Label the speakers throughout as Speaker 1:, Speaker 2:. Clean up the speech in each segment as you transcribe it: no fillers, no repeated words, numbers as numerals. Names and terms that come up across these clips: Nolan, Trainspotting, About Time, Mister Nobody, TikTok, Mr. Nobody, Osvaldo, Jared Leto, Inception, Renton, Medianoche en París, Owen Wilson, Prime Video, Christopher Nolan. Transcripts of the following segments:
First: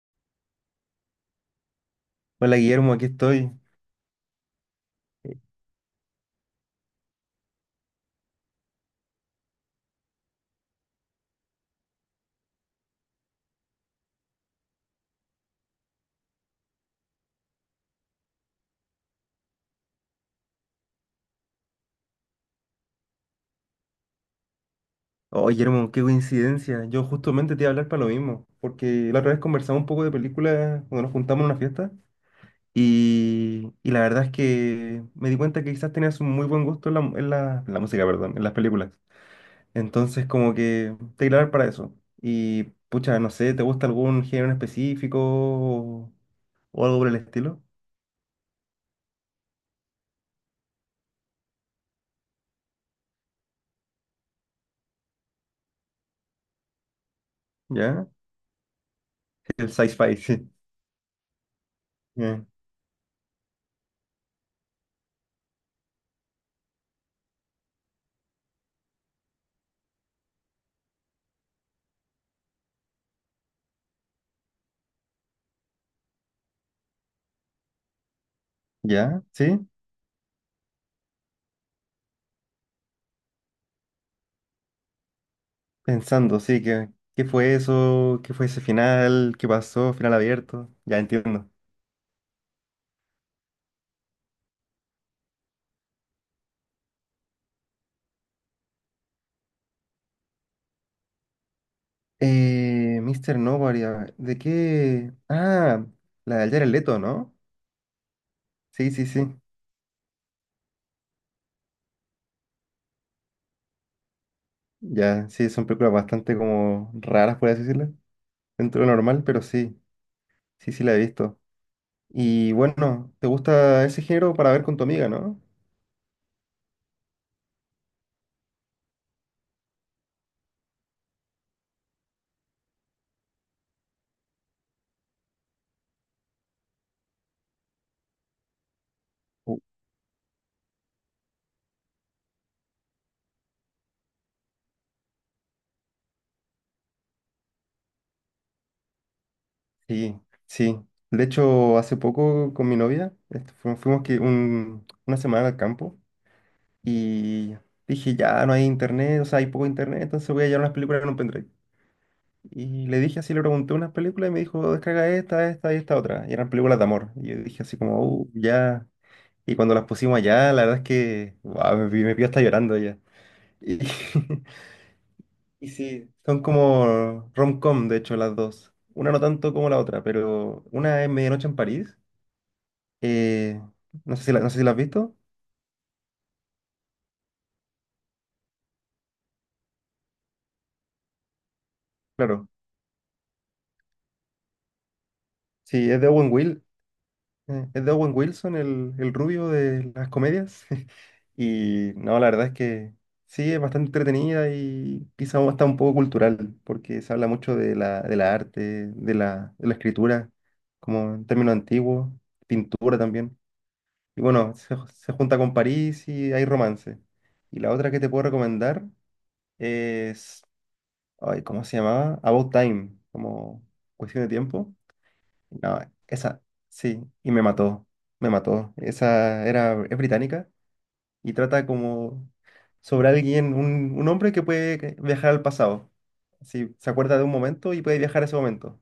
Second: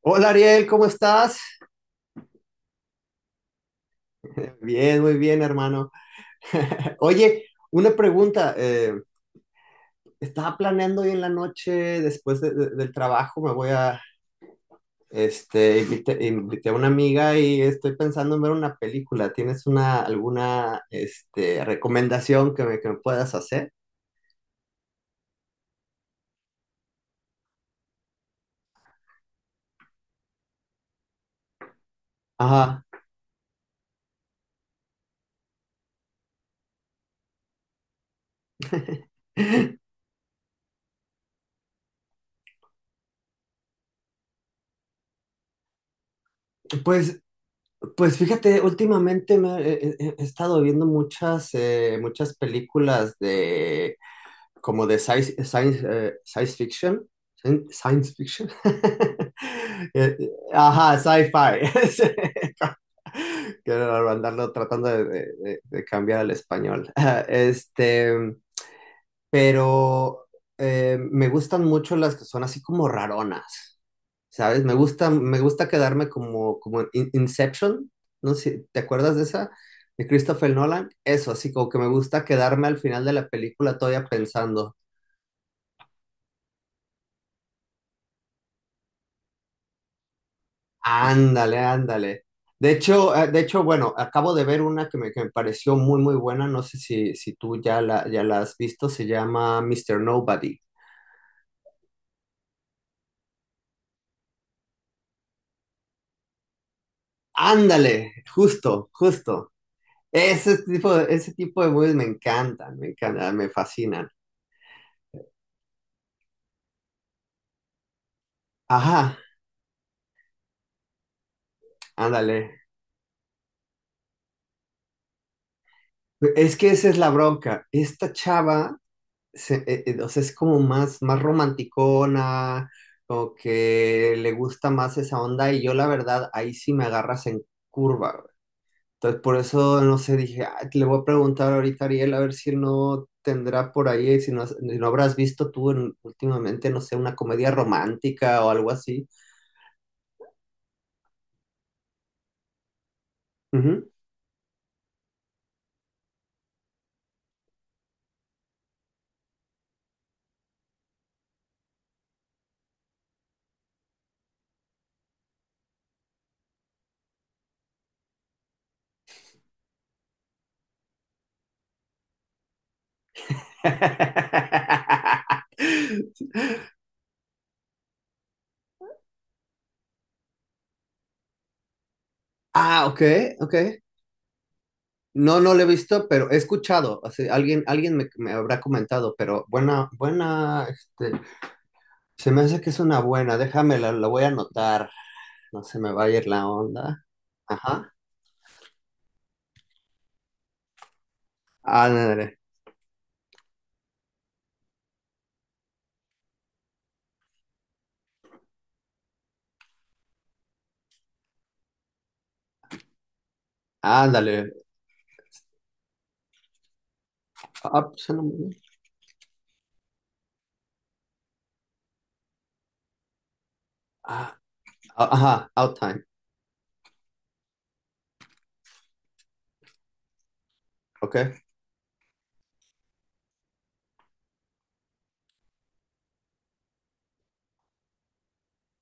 Speaker 1: Hola Ariel, ¿cómo estás?
Speaker 2: Hola Guillermo, aquí estoy.
Speaker 1: Bien, muy bien, hermano. Oye, una pregunta. Estaba planeando hoy en la noche, después del trabajo, me voy a, invité a una amiga y estoy pensando en ver una película. ¿Tienes una, alguna, recomendación que me puedas hacer?
Speaker 2: Oh Guillermo, qué coincidencia. Yo justamente te iba a hablar para lo mismo, porque la otra vez conversamos un poco de películas cuando nos juntamos en una fiesta
Speaker 1: Ajá.
Speaker 2: y la verdad es que me di cuenta que quizás tenías un muy buen gusto en la música, perdón, en las películas. Entonces como que te iba a hablar para eso. Y pucha, no sé, ¿te gusta algún género en específico o algo por el
Speaker 1: Pues,
Speaker 2: estilo?
Speaker 1: pues fíjate, últimamente me, he estado viendo muchas, muchas películas de como de science fiction.
Speaker 2: ¿Ya?
Speaker 1: Science fiction.
Speaker 2: El sci-fi, sí.
Speaker 1: Ajá, sci-fi.
Speaker 2: Eh,
Speaker 1: Quiero andarlo tratando de, de cambiar al español. Este, pero me gustan mucho las que son así como raronas, ¿sabes? Me gusta quedarme como, como en Inception, no sé, ¿te acuerdas de
Speaker 2: ¿Ya?
Speaker 1: esa?
Speaker 2: ¿Sí?
Speaker 1: De Christopher Nolan. Eso, así como que me gusta quedarme al final de la película todavía pensando.
Speaker 2: Pensando, sí, ¿que qué fue eso? ¿Qué fue ese final? ¿Qué pasó? Final abierto. Ya entiendo.
Speaker 1: Ándale, ándale. De hecho, bueno, acabo de ver una que me pareció muy, muy buena. No sé si, si tú ya la, ya la has visto. Se llama Mister Nobody.
Speaker 2: Mr. Nobody, a ver, ¿de qué? Ah, la de Jared Leto, ¿no?
Speaker 1: Ándale, justo,
Speaker 2: Sí, sí, sí.
Speaker 1: justo. Ese tipo de movies me encantan, me encantan, me fascinan.
Speaker 2: Ya, sí, son películas bastante como raras, por así decirlo, dentro de lo
Speaker 1: Ajá,
Speaker 2: normal, pero sí, sí, sí la he visto. Y
Speaker 1: ándale.
Speaker 2: bueno, ¿te gusta ese género para ver con tu amiga, no?
Speaker 1: Es que esa es la bronca. Esta chava o sea, es como más, más romanticona, como que le gusta más esa onda, y yo la verdad, ahí sí me agarras en curva, güey. Entonces, por
Speaker 2: Uh,
Speaker 1: eso, no sé, dije, "Ah, le voy a preguntar ahorita a Ariel a ver si no tendrá por ahí, si no, si no habrás visto tú últimamente, no sé, una comedia romántica o algo así.
Speaker 2: sí, sí. De hecho, hace poco con mi novia,
Speaker 1: Ujú.
Speaker 2: fuimos una semana al campo. Y dije, ya no hay internet, o sea, hay poco internet, entonces voy a llevar unas películas en un pendrive. Y le dije así, le pregunté unas películas y me dijo, descarga esta, esta y esta otra. Y eran películas de amor. Y yo dije así como, ya. Y cuando las pusimos allá, la verdad es que, guau, me pilló hasta llorando ya. Y y sí, son como rom-com, de hecho, las dos. Una no tanto como la otra, pero una es Medianoche en París.
Speaker 1: Ah, ok, ok.
Speaker 2: eh, no sé si la, no sé si la has visto.
Speaker 1: No, no lo he visto, pero he escuchado. Así, alguien, alguien me, me habrá comentado, pero buena, buena, se me
Speaker 2: Claro.
Speaker 1: hace que es una buena. Déjame, la voy a anotar. No se
Speaker 2: Sí,
Speaker 1: me
Speaker 2: es
Speaker 1: va
Speaker 2: de
Speaker 1: a ir
Speaker 2: Owen
Speaker 1: la
Speaker 2: Wilson.
Speaker 1: onda.
Speaker 2: Es de
Speaker 1: Ajá.
Speaker 2: Owen Wilson, el rubio de las comedias. Y no,
Speaker 1: Ándale,
Speaker 2: la verdad es que sí, es bastante entretenida y quizá hasta un poco cultural, porque se habla mucho de la arte, de la escritura, como en términos antiguos, pintura también. Y
Speaker 1: ándale.
Speaker 2: bueno, se junta con París y hay romance. Y la
Speaker 1: Ah,
Speaker 2: otra que
Speaker 1: pues,
Speaker 2: te
Speaker 1: suena
Speaker 2: puedo
Speaker 1: muy bien.
Speaker 2: recomendar es, ay, ¿cómo se llamaba? About Time, como cuestión de
Speaker 1: Ah,
Speaker 2: tiempo.
Speaker 1: ah, ajá,
Speaker 2: No,
Speaker 1: out time.
Speaker 2: esa, sí, y me mató, me mató. Esa era, es británica y
Speaker 1: Ok,
Speaker 2: trata como sobre alguien, un hombre que puede viajar al pasado. Sí, se acuerda de un momento y puede viajar a ese momento.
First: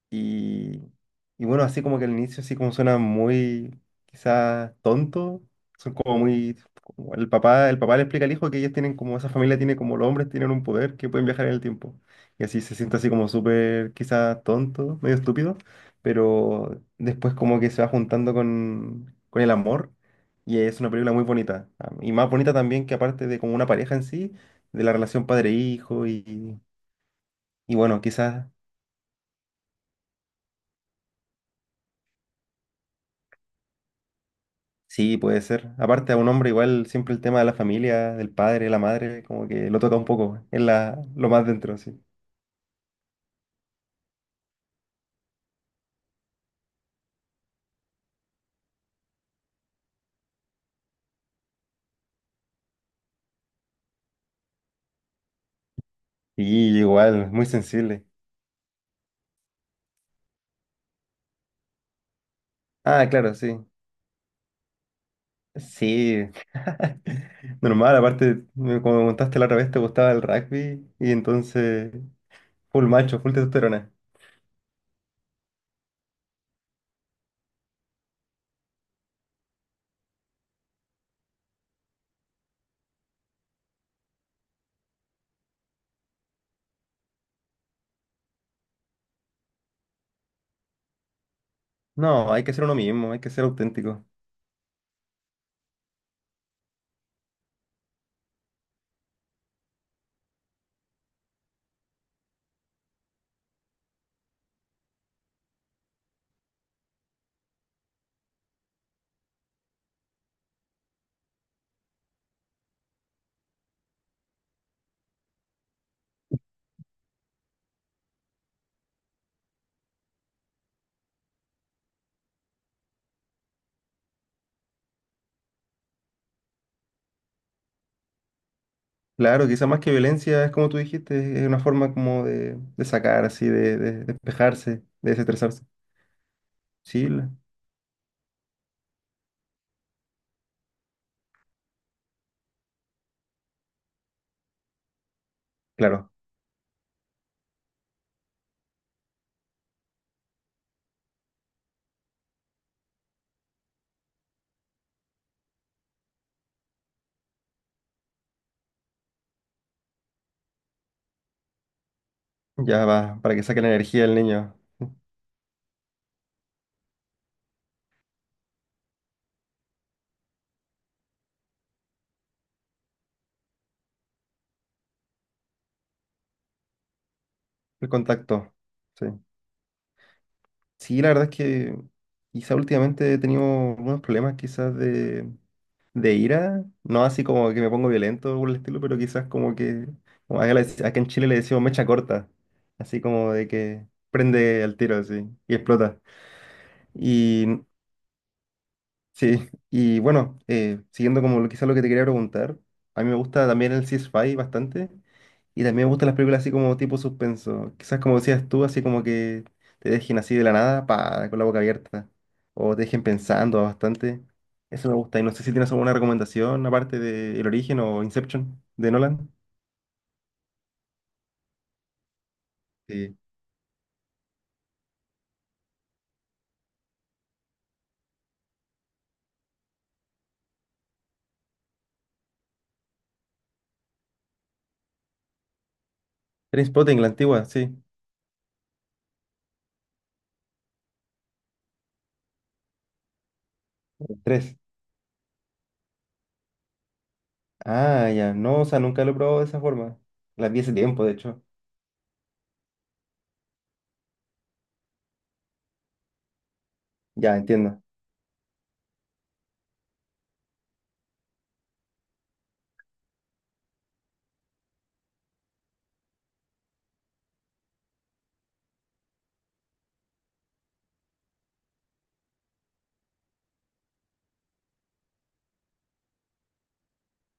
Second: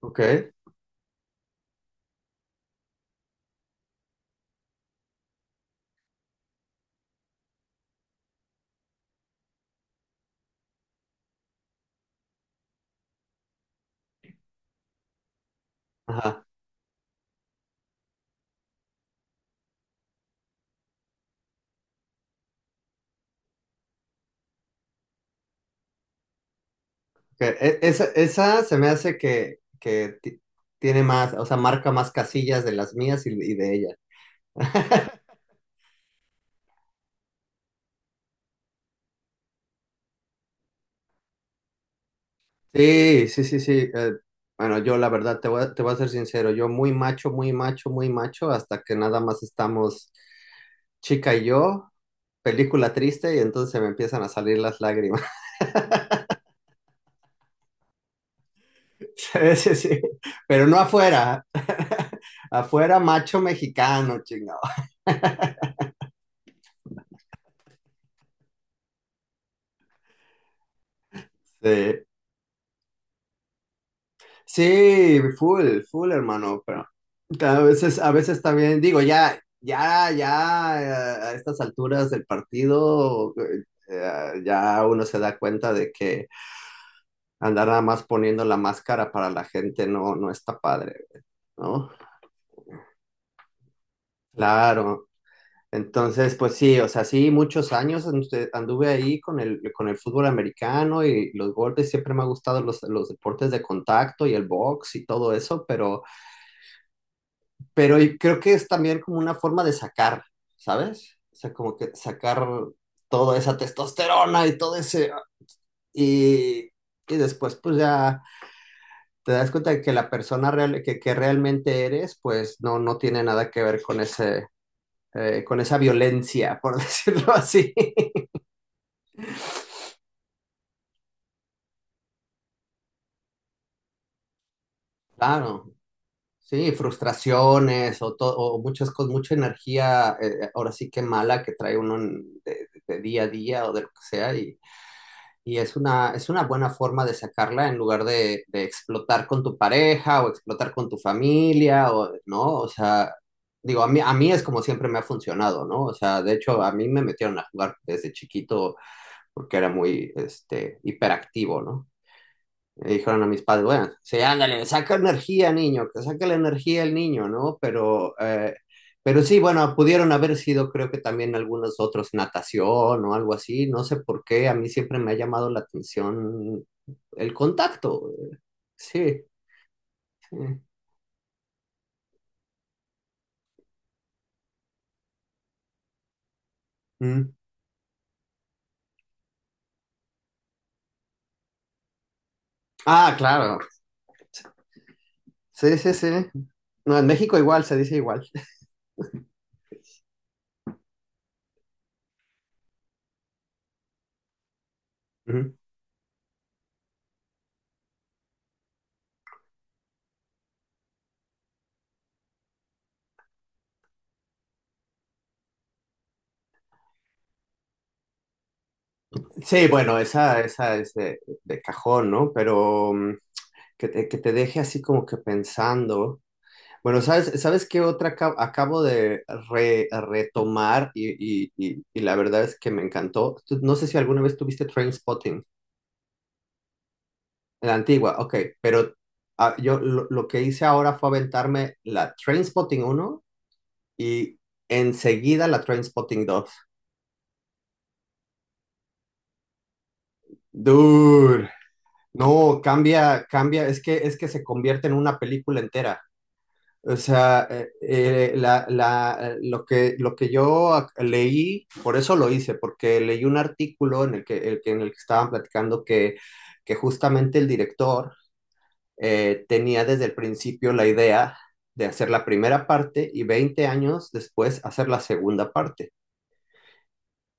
Speaker 1: ok.
Speaker 2: Y, y bueno, así como que al inicio así como suena muy quizás tonto, son como muy... como el papá le explica al hijo que ellos tienen como, esa familia tiene como los hombres tienen un poder que pueden viajar en el tiempo. Y así se siente así como súper quizás tonto, medio estúpido,
Speaker 1: Ajá.
Speaker 2: pero después como que se va juntando con el amor y es una película muy bonita. Ah, y más bonita también que aparte de como una pareja en sí, de la relación padre-hijo
Speaker 1: Ok.
Speaker 2: y bueno,
Speaker 1: Esa,
Speaker 2: quizás...
Speaker 1: esa se me hace que, tiene más, o sea, marca más casillas de las mías y de ella.
Speaker 2: Sí, puede ser. Aparte, a un hombre igual siempre el tema de la familia, del padre, la madre, como que lo toca un poco, es la, lo más dentro, sí.
Speaker 1: Sí, sí, sí, sí. Bueno, yo la verdad te voy a ser sincero, yo muy macho, muy macho, muy macho, hasta que nada más estamos chica y yo, película triste, y entonces me empiezan a salir las lágrimas.
Speaker 2: Y igual, muy sensible.
Speaker 1: Sí, sí, sí. Pero no afuera. Afuera,
Speaker 2: Ah, claro,
Speaker 1: macho
Speaker 2: sí.
Speaker 1: mexicano, chingado.
Speaker 2: Sí. Normal, aparte, como me contaste la otra vez, te gustaba el rugby y entonces,
Speaker 1: Sí.
Speaker 2: full macho, full testosterona.
Speaker 1: Sí, full, full, hermano, pero a veces también digo, ya, ya, ya, a estas alturas del partido, ya uno se da cuenta de que andar nada más poniendo la máscara para la gente no, no está padre, ¿no?
Speaker 2: No, hay que ser uno mismo, hay que ser auténtico.
Speaker 1: Claro. Entonces, pues sí, o sea, sí, muchos años anduve ahí con el fútbol americano y los golpes, siempre me ha gustado los deportes de contacto y el box y todo eso, pero creo que es también como una forma de sacar, ¿sabes? O sea, como que sacar toda esa testosterona y todo ese... Y, y después pues ya te das cuenta de que la persona real, que realmente eres, pues no, no tiene nada que ver con ese... con esa violencia, por decirlo así.
Speaker 2: Claro, quizá más que violencia, es como tú dijiste, es una forma como de sacar, así, de despejarse, de desestresarse.
Speaker 1: Claro, sí,
Speaker 2: Sí, la-
Speaker 1: frustraciones o, o muchas cosas, mucha energía, ahora sí que mala que trae uno en, día a día o de lo que sea, y
Speaker 2: claro.
Speaker 1: es una buena forma de sacarla en lugar de explotar con tu pareja o explotar con tu familia, o, ¿no? O sea, digo, a mí es como siempre me ha funcionado, ¿no? O sea, de hecho, a mí me metieron a jugar desde chiquito porque era muy, hiperactivo, ¿no?
Speaker 2: Ya
Speaker 1: Le
Speaker 2: va,
Speaker 1: dijeron a
Speaker 2: para
Speaker 1: mis
Speaker 2: que saque
Speaker 1: padres,
Speaker 2: la
Speaker 1: bueno,
Speaker 2: energía del
Speaker 1: sí,
Speaker 2: niño.
Speaker 1: ándale, saca energía, niño, que saca la energía el niño, ¿no? Pero sí, bueno, pudieron haber sido, creo que también algunos otros, natación o algo así, no sé por qué, a mí siempre me ha llamado la atención el
Speaker 2: El
Speaker 1: contacto,
Speaker 2: contacto. Sí.
Speaker 1: sí, sí.
Speaker 2: Sí, la verdad es que quizá últimamente he tenido unos problemas quizás de ira. No así
Speaker 1: Mm.
Speaker 2: como que me pongo violento o el estilo, pero quizás como que, como acá, acá en Chile le decimos mecha corta. Así
Speaker 1: Ah,
Speaker 2: como de
Speaker 1: claro,
Speaker 2: que prende al tiro así y
Speaker 1: sí, sí,
Speaker 2: explota.
Speaker 1: sí. No, en México igual, se dice igual.
Speaker 2: Sí, y bueno, siguiendo como quizá lo que te quería preguntar, a mí me gusta también el sci-fi bastante
Speaker 1: Ujú.
Speaker 2: y también me gustan las películas así como tipo suspenso, quizás como decías tú, así como que te dejen así de la nada, pa, con la boca abierta o te dejen pensando bastante, eso me gusta y no sé si tienes alguna recomendación aparte de El Origen o Inception de Nolan.
Speaker 1: Sí, bueno, esa es de cajón, ¿no? Pero
Speaker 2: Sí.
Speaker 1: mm, que te deje así como que pensando. Bueno, ¿sabes, sabes qué otra acabo de retomar y la verdad es que me encantó? No sé si alguna vez tuviste Trainspotting,
Speaker 2: Spotting la antigua, sí,
Speaker 1: la antigua, ok, pero yo lo que hice ahora fue aventarme la Trainspotting uno
Speaker 2: el
Speaker 1: y
Speaker 2: tres.
Speaker 1: enseguida la Trainspotting dos.
Speaker 2: Ah, ya, no, o sea, nunca lo he probado de esa forma, las vi hace tiempo, de hecho,
Speaker 1: Dude, no, cambia, cambia, es que se convierte en una película entera. O
Speaker 2: ya
Speaker 1: sea,
Speaker 2: entiendo,
Speaker 1: lo que yo leí, por eso lo hice, porque leí un artículo en el que, en el que estaban platicando que justamente el director tenía desde el principio la idea de hacer la primera parte y 20 años después hacer la segunda parte.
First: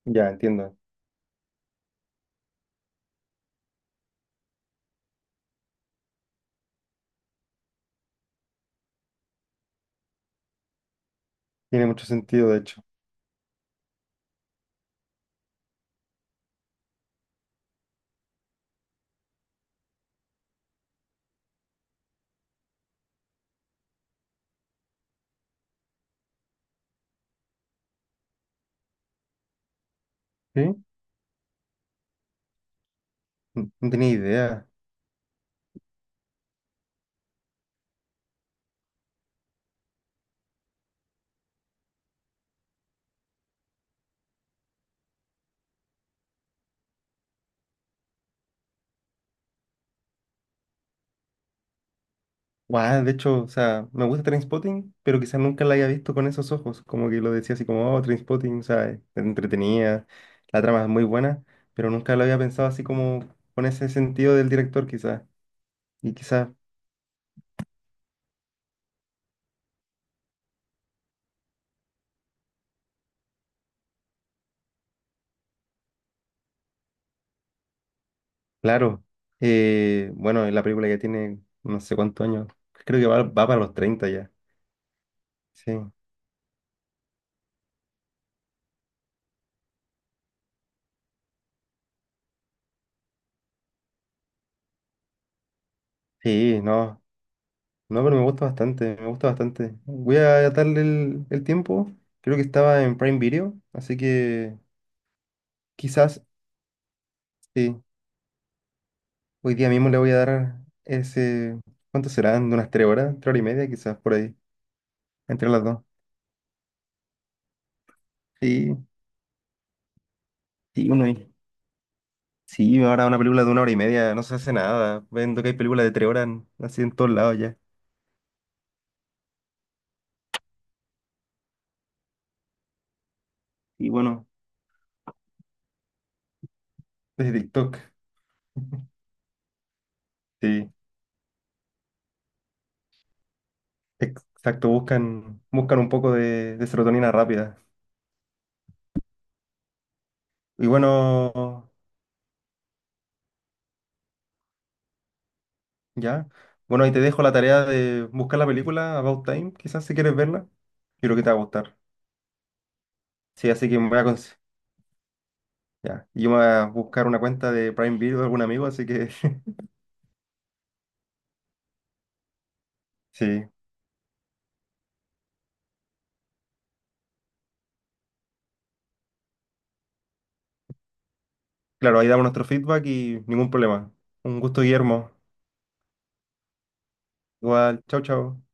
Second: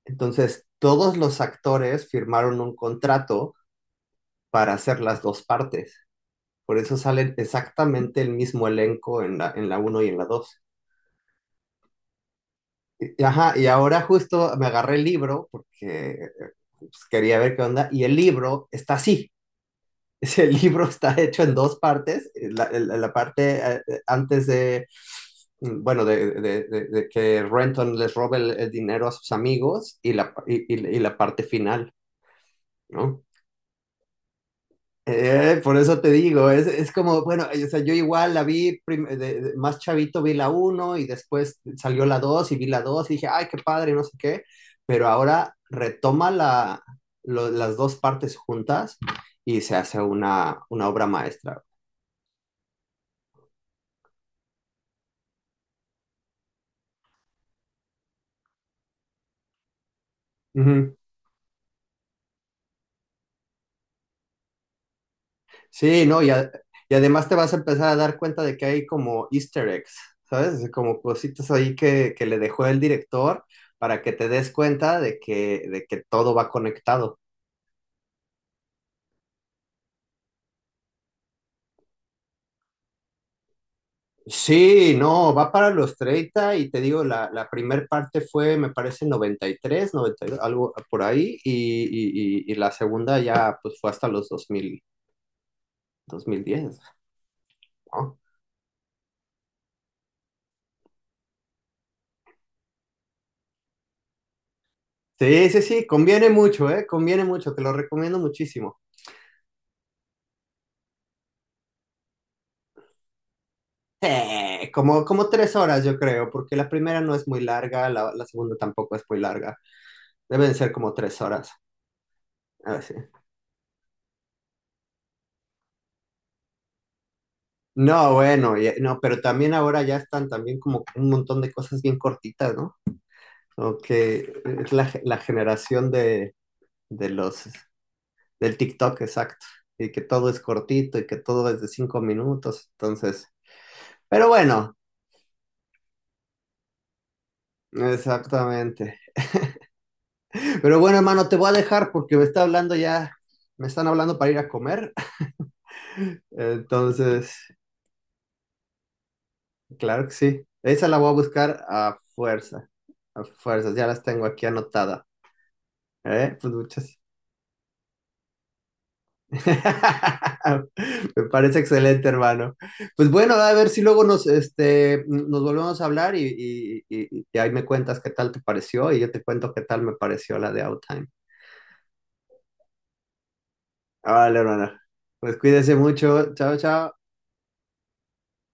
Speaker 2: ya
Speaker 1: Entonces,
Speaker 2: entiendo.
Speaker 1: todos los actores firmaron un contrato para hacer las dos partes. Por eso salen exactamente el mismo elenco en la uno y en la 2.
Speaker 2: Tiene mucho sentido, de hecho.
Speaker 1: Ajá, y ahora justo me agarré el libro porque pues, quería ver qué onda, y el libro está así. Es el libro está hecho en dos partes. La la parte antes de, mm, bueno, de que Renton les robe el dinero a sus amigos
Speaker 2: ¿Sí?
Speaker 1: y la parte final, ¿no?
Speaker 2: No, no tenía idea.
Speaker 1: Por eso te digo, es como, bueno, o sea, yo igual la vi más chavito, vi la uno y después salió la 2 y vi la 2 y dije, ay, qué padre, no sé qué, pero ahora retoma las dos partes juntas y se hace una obra maestra.
Speaker 2: Guau, de hecho, o sea, me gusta Trainspotting, pero quizás nunca la haya visto con esos ojos. Como que lo decía así como, oh, Trainspotting, o sea, es entretenida, la trama es
Speaker 1: Ujú.
Speaker 2: muy buena, pero nunca lo había pensado así como con ese sentido del director, quizás.
Speaker 1: Sí,
Speaker 2: Y
Speaker 1: no,
Speaker 2: quizás,
Speaker 1: y además te vas a empezar a dar cuenta de que hay como easter eggs, ¿sabes? Como cositas ahí que le dejó el director para que te des cuenta de que todo va conectado.
Speaker 2: claro, bueno, la película ya tiene no sé cuántos años, creo que va para los 30 ya.
Speaker 1: Sí, no, va para
Speaker 2: Sí,
Speaker 1: los 30 y te digo, la primer parte fue, me parece, 93, 92, algo por ahí, y la segunda ya pues fue hasta los dos dos mil
Speaker 2: sí,
Speaker 1: diez
Speaker 2: no. No, pero
Speaker 1: ¿no?
Speaker 2: me gusta bastante, me gusta bastante. Voy a darle el tiempo. Creo que estaba en Prime Video, así que
Speaker 1: Sí, sí, sí,
Speaker 2: quizás
Speaker 1: conviene mucho, ¿eh? Conviene mucho, te lo
Speaker 2: sí.
Speaker 1: recomiendo muchísimo.
Speaker 2: Hoy día mismo le voy a dar ese. ¿Cuánto serán? ¿De unas 3 horas? ¿Tres horas y media? Quizás por ahí,
Speaker 1: Como, como
Speaker 2: entre
Speaker 1: tres
Speaker 2: las dos.
Speaker 1: horas, yo creo, porque la primera no es muy larga, la segunda
Speaker 2: Sí,
Speaker 1: tampoco es muy larga, deben ser
Speaker 2: sí,
Speaker 1: como
Speaker 2: uno
Speaker 1: tres
Speaker 2: ahí.
Speaker 1: horas. Ah,
Speaker 2: Sí,
Speaker 1: sí.
Speaker 2: ahora una película de 1 hora y media no se hace nada. Vendo que hay películas de 3 horas así en todos lados ya.
Speaker 1: No, bueno, no, pero también ahora ya están también como un montón de cosas bien cortitas, ¿no? Ok,
Speaker 2: Y bueno,
Speaker 1: es la, la generación de
Speaker 2: desde
Speaker 1: los,
Speaker 2: TikTok.
Speaker 1: del TikTok, exacto. Y que todo es
Speaker 2: Sí,
Speaker 1: cortito y que todo es de 5 minutos, entonces. Pero
Speaker 2: exacto,
Speaker 1: bueno,
Speaker 2: buscan, buscan un poco de serotonina rápida.
Speaker 1: exactamente.
Speaker 2: Y
Speaker 1: Pero bueno, hermano, te voy a
Speaker 2: bueno.
Speaker 1: dejar porque me está hablando ya, me están hablando para ir a comer.
Speaker 2: Ya. Bueno, ahí te dejo la
Speaker 1: Entonces,
Speaker 2: tarea de buscar la película About Time, quizás si
Speaker 1: claro que
Speaker 2: quieres verla.
Speaker 1: sí.
Speaker 2: Yo
Speaker 1: Esa la voy a
Speaker 2: creo que te va a
Speaker 1: buscar
Speaker 2: gustar.
Speaker 1: a fuerza, a
Speaker 2: Sí, así
Speaker 1: fuerzas,
Speaker 2: que
Speaker 1: ya
Speaker 2: me voy
Speaker 1: las
Speaker 2: a
Speaker 1: tengo aquí anotada.
Speaker 2: ya. Y yo
Speaker 1: ¿Eh?
Speaker 2: me voy
Speaker 1: Pues
Speaker 2: a
Speaker 1: muchas.
Speaker 2: buscar una cuenta de Prime Video de algún amigo, así que
Speaker 1: Me parece excelente, hermano. Pues bueno,
Speaker 2: sí.
Speaker 1: a ver si luego nos, nos volvemos a hablar y ahí me cuentas qué tal te pareció y yo te cuento qué tal me pareció la de Outtime.
Speaker 2: Claro, ahí damos nuestro feedback y ningún problema.
Speaker 1: Ah, vale,
Speaker 2: Un gusto,
Speaker 1: hermano.
Speaker 2: Guillermo.
Speaker 1: Pues cuídese mucho. Chao, chao.
Speaker 2: Igual, chao, chao.